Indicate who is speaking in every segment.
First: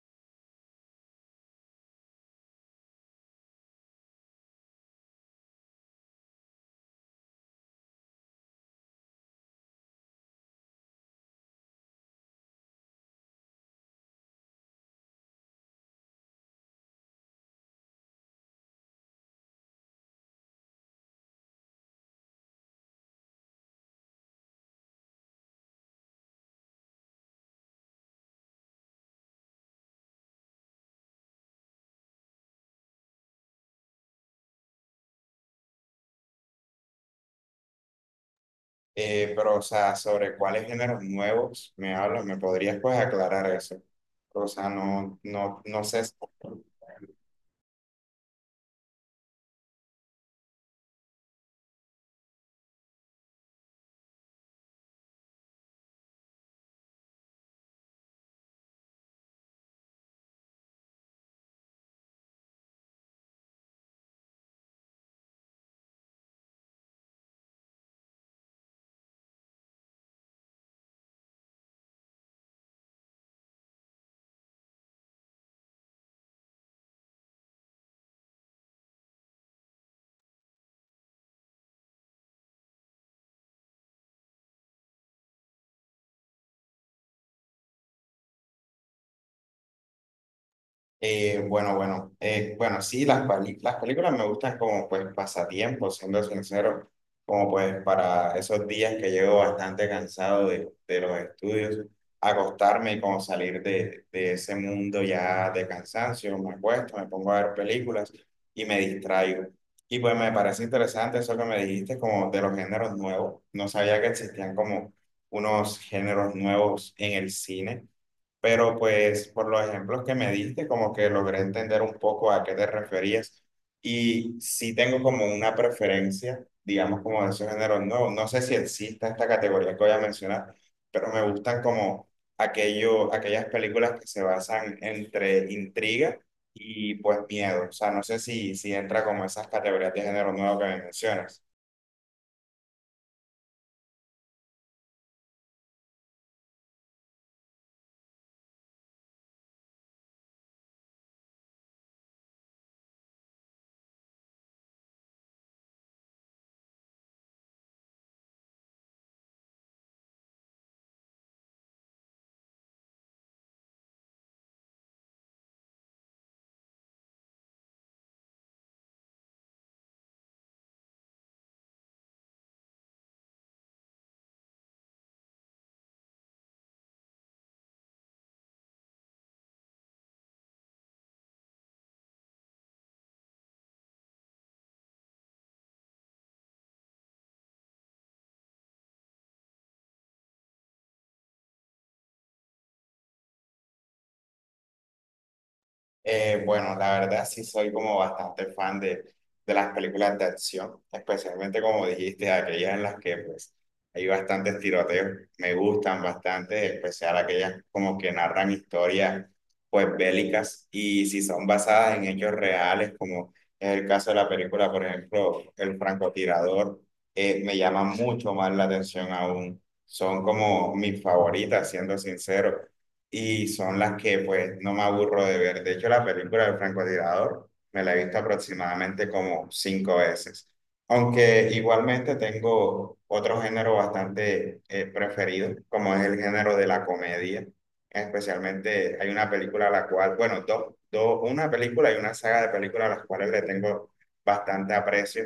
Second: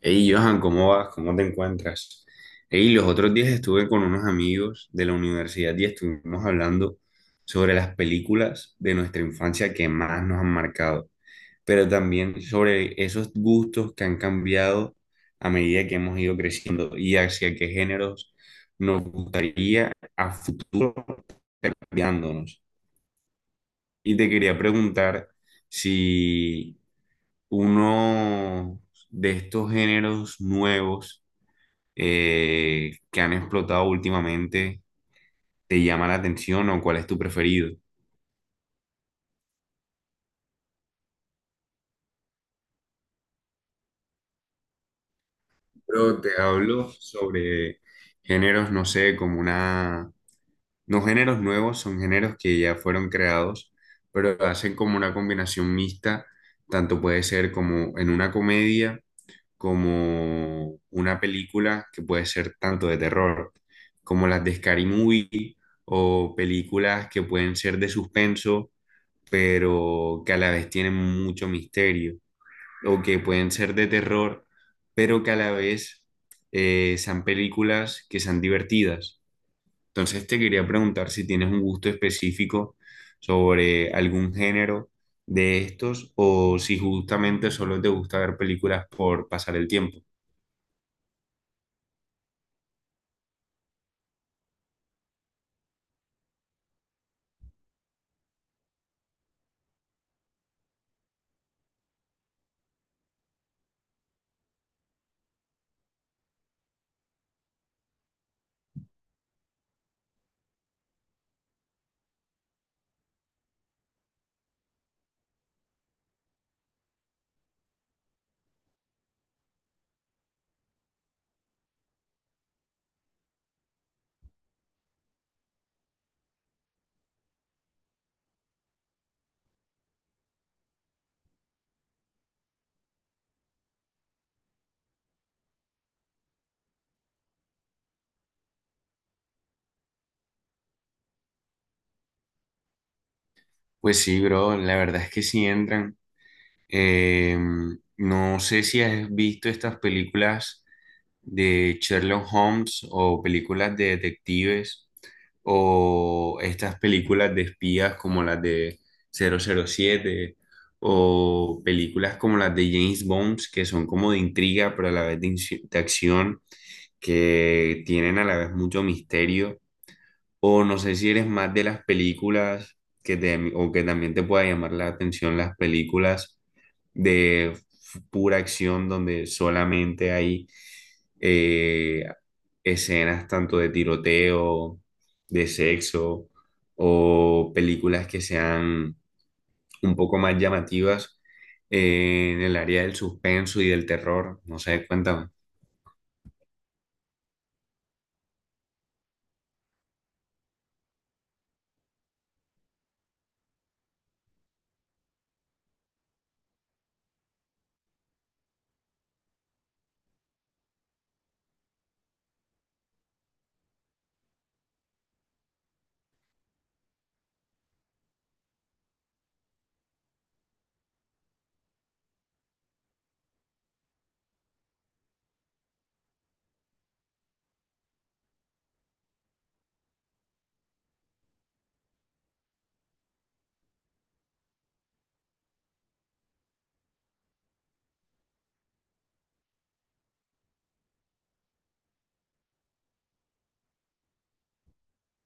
Speaker 1: Hey, Johan, ¿cómo vas? ¿Cómo te encuentras? Hey, los otros días estuve con unos amigos de la universidad y estuvimos hablando sobre las películas de nuestra infancia que más nos han marcado, pero también sobre esos gustos que han cambiado a medida que hemos ido creciendo y hacia qué géneros nos gustaría a futuro cambiándonos. Y te quería preguntar si uno de estos géneros nuevos que han explotado últimamente, ¿te llama la atención o cuál es tu preferido?
Speaker 2: Pero, o sea, sobre cuáles géneros nuevos me hablas, ¿me podrías pues aclarar eso? O sea, no, no, no sé.
Speaker 1: Pero te hablo sobre géneros, no sé, como una... No, géneros nuevos, son géneros que ya fueron creados, pero hacen como una combinación mixta, tanto puede ser como en una comedia, como una película que puede ser tanto de terror, como las de Scary Movie, o películas que pueden ser de suspenso pero que a la vez tienen mucho misterio, o que pueden ser de terror, pero que a la vez sean películas que sean divertidas. Entonces te quería preguntar si tienes un gusto específico sobre algún género de estos, o si justamente solo te gusta ver películas por pasar el tiempo.
Speaker 2: Bueno, bueno, bueno, sí, las películas me gustan como pues pasatiempos, siendo sincero, como pues para esos días que llego bastante cansado de los estudios, acostarme y como salir de ese mundo ya de cansancio, me acuesto, me pongo a ver películas y me distraigo. Y pues me parece interesante eso que me dijiste como de los géneros nuevos, no sabía que existían como unos géneros nuevos en el cine, pero pues por los ejemplos que me diste, como que logré entender un poco a qué te referías y sí tengo como una preferencia, digamos, como de esos géneros nuevos. No sé si exista esta categoría que voy a mencionar, pero me gustan como aquellas películas que se basan entre intriga y pues miedo. O sea, no sé si entra como esas categorías de género nuevo que me mencionas.
Speaker 1: Pues sí, bro, la verdad es que sí entran. Eh, no sé si has visto estas películas de Sherlock Holmes, o películas de detectives, o estas películas de espías como las de cero cero siete, o películas como las de James Bond que son como de intriga pero a la vez de, de acción, que tienen a la vez mucho misterio, o no sé si eres más de las películas que te, o que también te pueda llamar la atención las películas de pura acción, donde solamente hay eh, escenas tanto de tiroteo, de sexo, o películas que sean un poco más llamativas en el área del suspenso y del terror. No sé, cuéntame.
Speaker 2: Bueno, la verdad sí soy como bastante fan de las películas de acción, especialmente como dijiste, aquellas en las que pues hay bastantes tiroteos, me gustan bastante, en especial aquellas como que narran historias pues bélicas y si son basadas en hechos reales, como es el caso de la película, por ejemplo, El francotirador. Me llama mucho más la atención aún, son como mis favoritas, siendo sincero, y son las que pues no me aburro de ver. De hecho, la película del francotirador me la he visto aproximadamente como 5 veces. Aunque igualmente tengo otro género bastante preferido, como es el género de la comedia. Especialmente hay una película a la cual, bueno, dos, una película y una saga de películas a las cuales le tengo bastante aprecio.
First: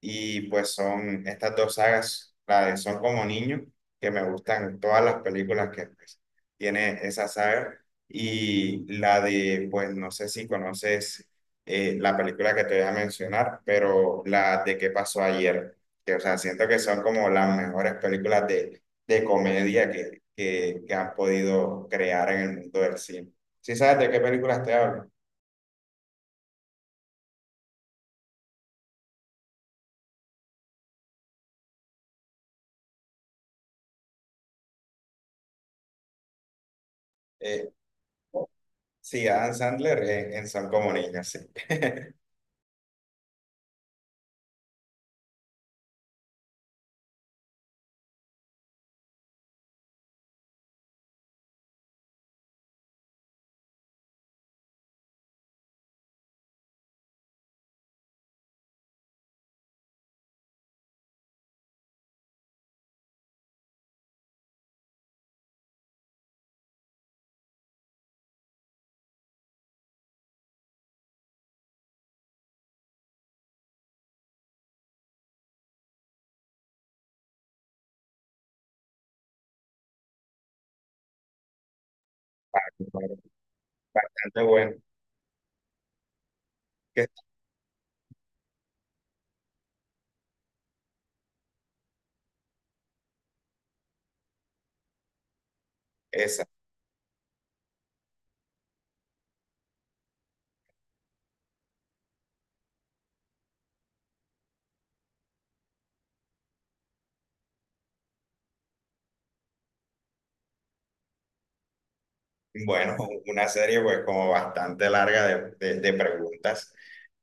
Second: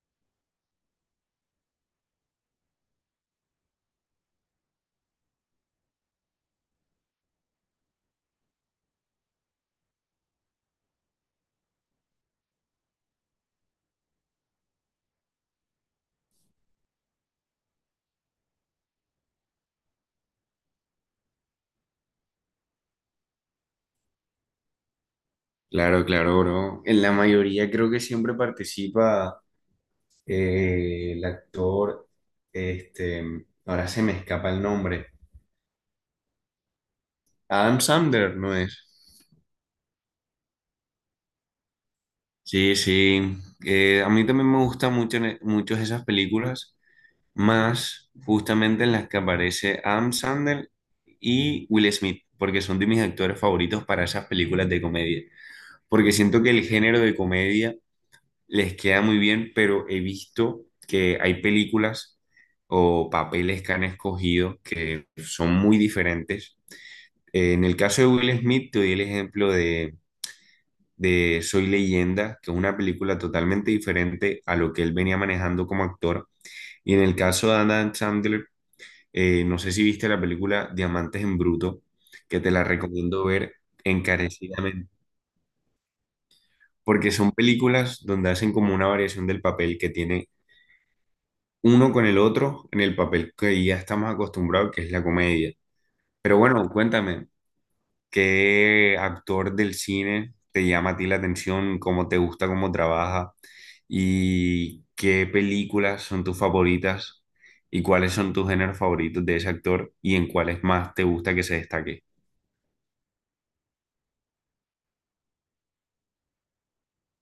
Speaker 2: Y pues son estas dos sagas, la de Son como niños, que me gustan todas las películas que, pues, tiene esa saga. Y la de, pues no sé si conoces la película que te voy a mencionar, pero la de qué pasó ayer, que o sea, siento que son como las mejores películas de comedia que han podido crear en el mundo del cine. ¿Sí sabes de qué películas te hablo?
Speaker 1: Claro, claro, bro. En la mayoría creo que siempre participa el actor, este, ahora se me escapa el nombre.
Speaker 2: Eh,
Speaker 1: Adam Sandler, ¿no es?
Speaker 2: sí, Adam Sandler en Son como niños, sí.
Speaker 1: Sí, sí. A mí también me gustan mucho, muchos esas películas, más justamente en las que aparece Adam Sandler y Will Smith, porque son de mis actores favoritos para esas películas de comedia. Porque siento que el género de comedia les queda muy bien, pero he visto que hay películas o papeles que han escogido que son muy diferentes. En el caso de Will Smith, te doy el ejemplo de Soy Leyenda, que es una película totalmente diferente a lo que él venía manejando como actor. Y en el caso de Adam Sandler, no sé si viste la película Diamantes en Bruto, que te la recomiendo ver
Speaker 2: Bastante bueno.
Speaker 1: encarecidamente,
Speaker 2: que
Speaker 1: porque son películas donde hacen como una variación del papel que tiene uno con el otro en el papel que ya estamos acostumbrados, que es la comedia. Pero
Speaker 2: Esa.
Speaker 1: bueno, cuéntame, ¿qué actor del cine te llama a ti la atención? ¿Cómo te gusta, cómo trabaja? ¿Y qué películas son tus favoritas? ¿Y cuáles son tus géneros favoritos de ese actor? ¿Y en cuáles más te gusta que se destaque?
Speaker 2: Bueno, una serie pues como bastante larga de preguntas.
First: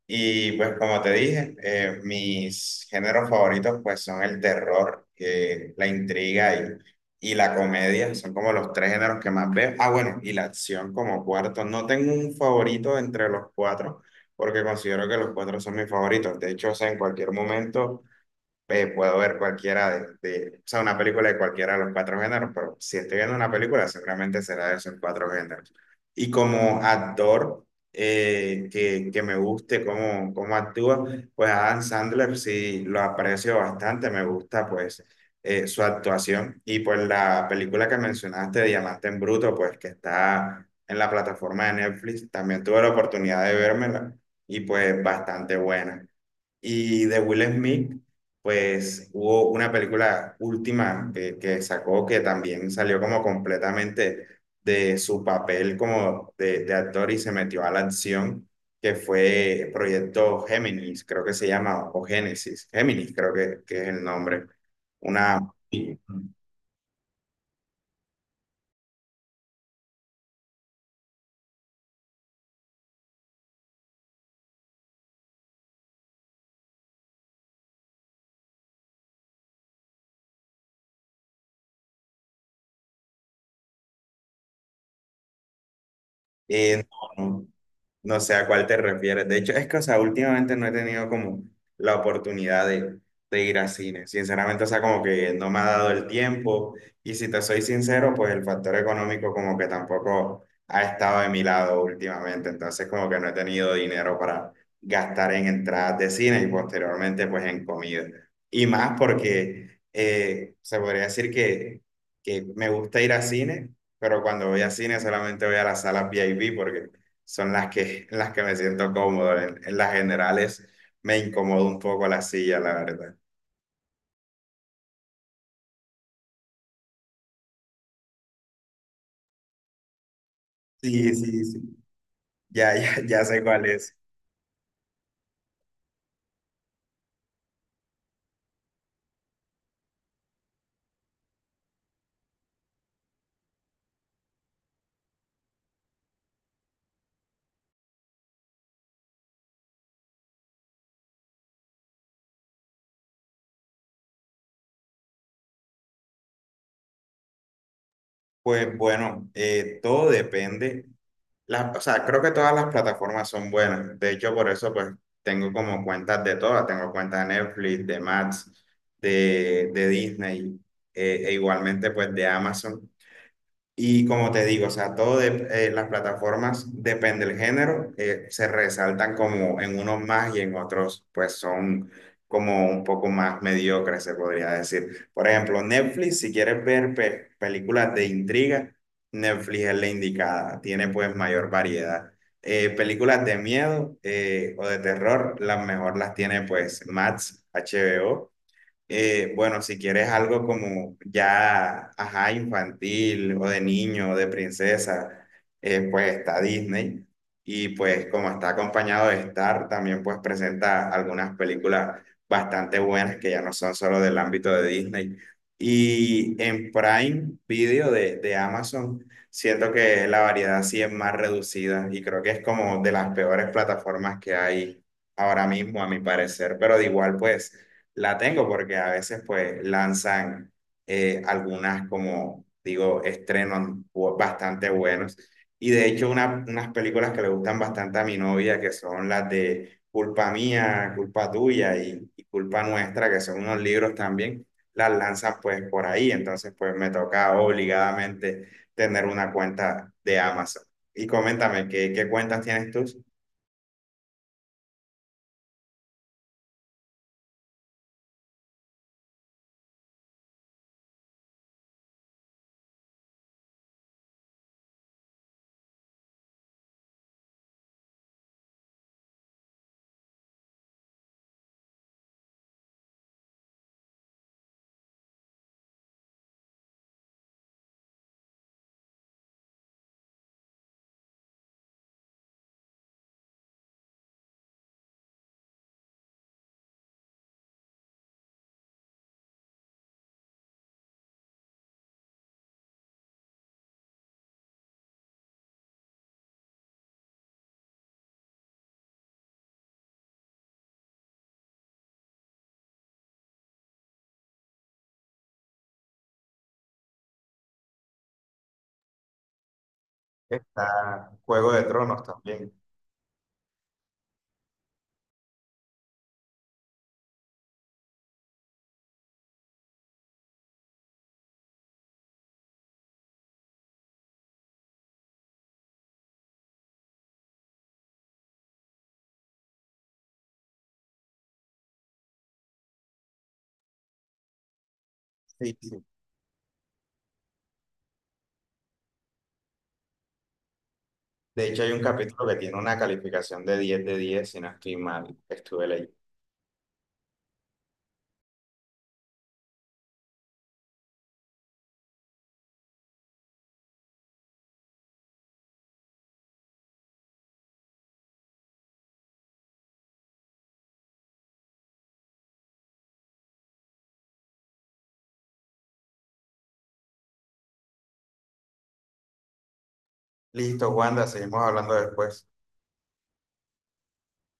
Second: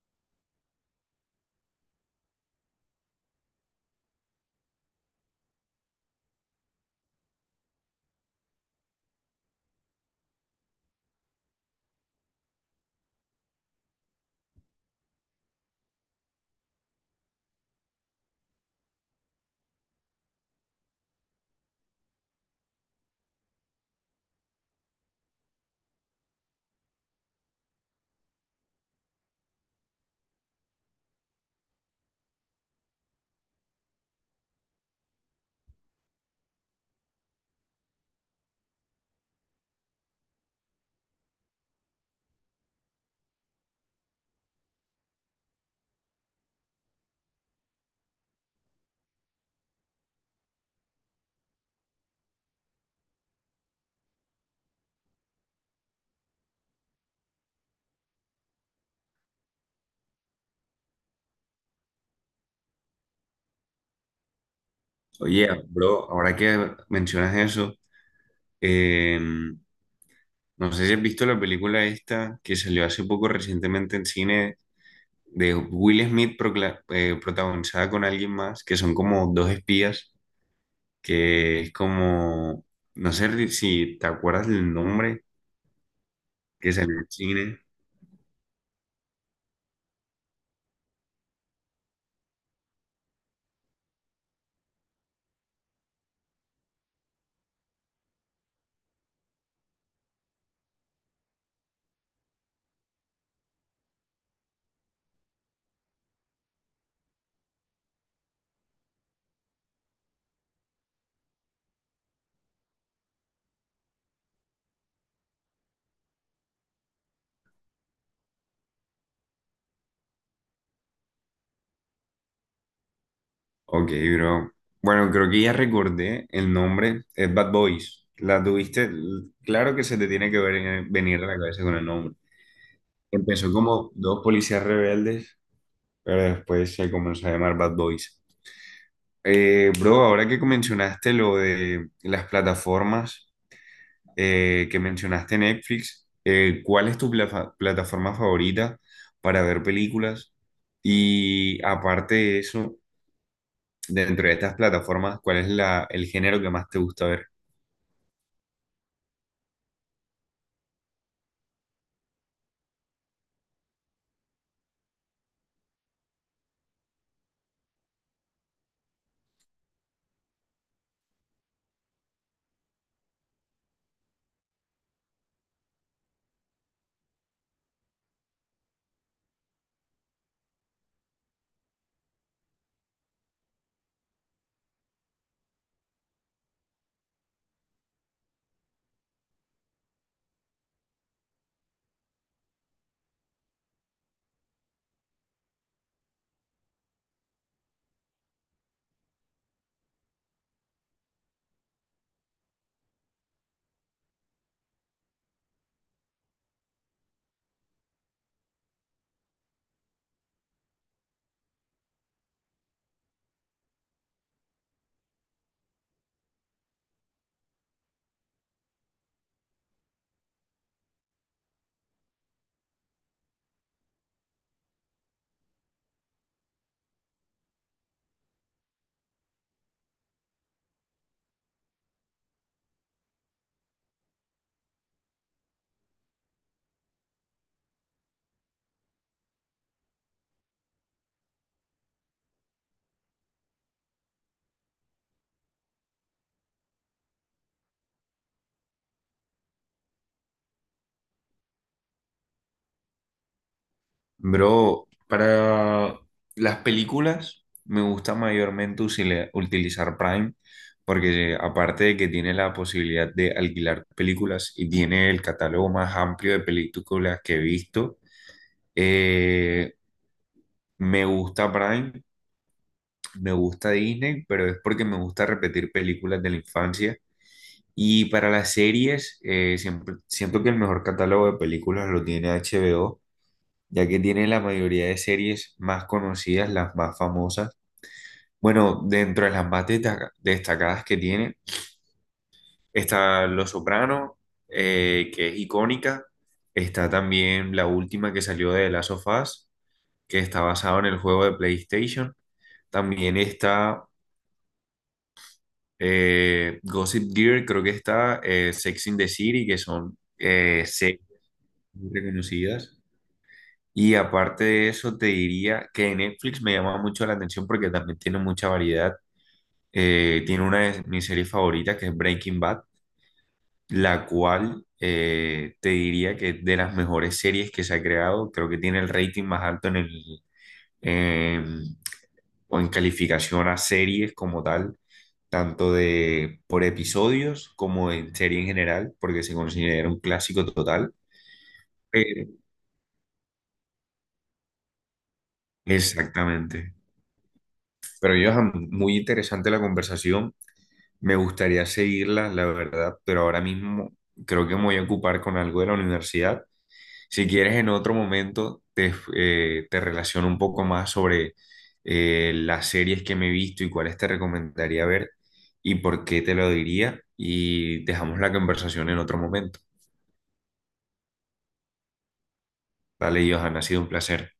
Speaker 2: Y pues como te dije, mis géneros favoritos pues son el terror, la intriga y la comedia, son como los tres géneros que más veo. Ah, bueno, y la acción como cuarto. No tengo un favorito entre los cuatro, porque considero que los cuatro son mis favoritos. De hecho, o sea, en cualquier momento puedo ver cualquiera o sea, una película de cualquiera de los cuatro géneros, pero si estoy viendo una película, seguramente será de esos cuatro géneros. Y como actor que me guste cómo actúa, pues Adam Sandler sí lo aprecio bastante, me gusta pues su actuación. Y pues la película que mencionaste, Diamante en Bruto, pues que está en la plataforma de Netflix, también tuve la oportunidad de vérmela y pues bastante buena. Y de Will Smith, pues hubo una película última que sacó que también salió como completamente de su papel como de actor y se metió a la acción, que fue Proyecto Géminis, creo que se llama, o Génesis, Géminis creo que es el nombre. Una...
Speaker 1: Oye, bro, ahora que mencionas eso, eh, no sé si has visto la película esta que salió hace poco recientemente en cine, de Will Smith protagonizada con alguien más, que son como dos espías, que es como, no sé si te acuerdas del nombre, que
Speaker 2: eh,
Speaker 1: salió en
Speaker 2: no, no,
Speaker 1: cine.
Speaker 2: no sé a cuál te refieres. De hecho, es que, o sea, últimamente no he tenido como la oportunidad de ir a cine. Sinceramente, o sea, como que no me ha dado el tiempo. Y si te soy sincero, pues el factor económico como que tampoco ha estado de mi lado últimamente. Entonces, como que no he tenido dinero para gastar en entradas de cine y posteriormente, pues en comida. Y más porque se podría decir que me gusta ir a cine, pero cuando voy a cine solamente voy a las salas V I VIP porque son las que, me siento cómodo. En las generales me incomoda un poco la silla, la verdad.
Speaker 1: Ok, bro. Bueno, creo que ya recordé el nombre, es Bad Boys. La tuviste, claro que se te tiene que
Speaker 2: Sí,
Speaker 1: venir a la
Speaker 2: sí, sí.
Speaker 1: cabeza con el nombre.
Speaker 2: Ya, ya, ya sé
Speaker 1: Empezó
Speaker 2: cuál
Speaker 1: como
Speaker 2: es.
Speaker 1: dos policías rebeldes, pero después se comenzó a llamar Bad Boys. Bro, ahora que mencionaste lo de las plataformas, que mencionaste Netflix, ¿cuál es tu plataforma favorita para ver películas? Y aparte de eso, dentro de estas plataformas, ¿cuál es la, el género que más te gusta ver?
Speaker 2: Pues bueno, todo depende. O sea, creo que todas las plataformas son buenas. De hecho, por eso pues tengo como cuentas de todas. Tengo cuentas de Netflix, de Max, de Disney, e igualmente pues de Amazon. Y como te digo, o sea, todo las plataformas depende del género, se resaltan como en unos más y en otros pues son como un poco más mediocres, se podría decir. Por ejemplo, Netflix, si quieres ver películas de intriga, Netflix es la indicada, tiene pues mayor variedad. Películas de miedo o de terror, las mejor las tiene pues Max, HBO. Bueno, si quieres algo como ya, ajá, infantil o de niño o de princesa, pues está Disney. Y pues como está acompañado de Star, también pues presenta algunas películas bastante buenas que ya no son solo del ámbito de Disney. Y en Prime Video de Amazon, siento que la variedad sí es más reducida y creo que es como de las peores plataformas que hay ahora mismo, a mi parecer, pero de igual pues la tengo porque a veces pues lanzan algunas como digo, estrenos bastante buenos. Y de hecho unas películas que le gustan bastante a mi novia, que son las de Culpa Mía, Culpa Tuya y Culpa Nuestra, que son unos libros también, las lanzan pues por ahí. Entonces pues me toca obligadamente tener una cuenta de Amazon. Y coméntame, ¿qué cuentas tienes tú?
Speaker 1: Bro, para las películas me gusta mayormente utilizar Prime, porque aparte de que tiene la posibilidad de alquilar películas y tiene el catálogo más amplio de películas que he visto, eh, me gusta Prime. Me gusta Disney, pero es porque me gusta repetir películas de la infancia. Y para las series, siempre, siento que el mejor catálogo de películas lo tiene HBO, ya que tiene la mayoría de series más conocidas, las más famosas. Bueno, dentro de las más destacadas que tiene, está Los Soprano, que es icónica. Está también la última que salió de The Last of Us, que está basado en el juego de PlayStation. También está Gossip Girl, creo que está Sex in the City, que son series
Speaker 2: Está Juego de
Speaker 1: muy
Speaker 2: Tronos también.
Speaker 1: reconocidas. Y aparte de eso, te diría que Netflix me llama mucho la atención porque también tiene mucha variedad. Tiene una de mis series favoritas, que es Breaking Bad, la cual te diría que es de las mejores series que se ha creado. Creo que tiene el rating más alto en el, em, o en calificación a series como tal,
Speaker 2: Sí,
Speaker 1: tanto
Speaker 2: sí.
Speaker 1: de por episodios como en serie en general, porque se considera un clásico total.
Speaker 2: De hecho, hay un
Speaker 1: Eh,
Speaker 2: capítulo que tiene una calificación de 10 de 10 si no estoy mal, que estuve leyendo.
Speaker 1: exactamente. Pero yo, muy interesante la conversación. Me gustaría seguirla, la verdad, pero ahora mismo creo que me voy a ocupar con algo de la universidad. Si quieres, en otro momento te, te relaciono un poco más sobre las series que me he visto y cuáles te recomendaría ver y por qué te lo diría. Y dejamos la conversación en otro momento.
Speaker 2: Listo, Wanda, seguimos hablando después.
Speaker 1: Vale, Johan, ha sido un placer.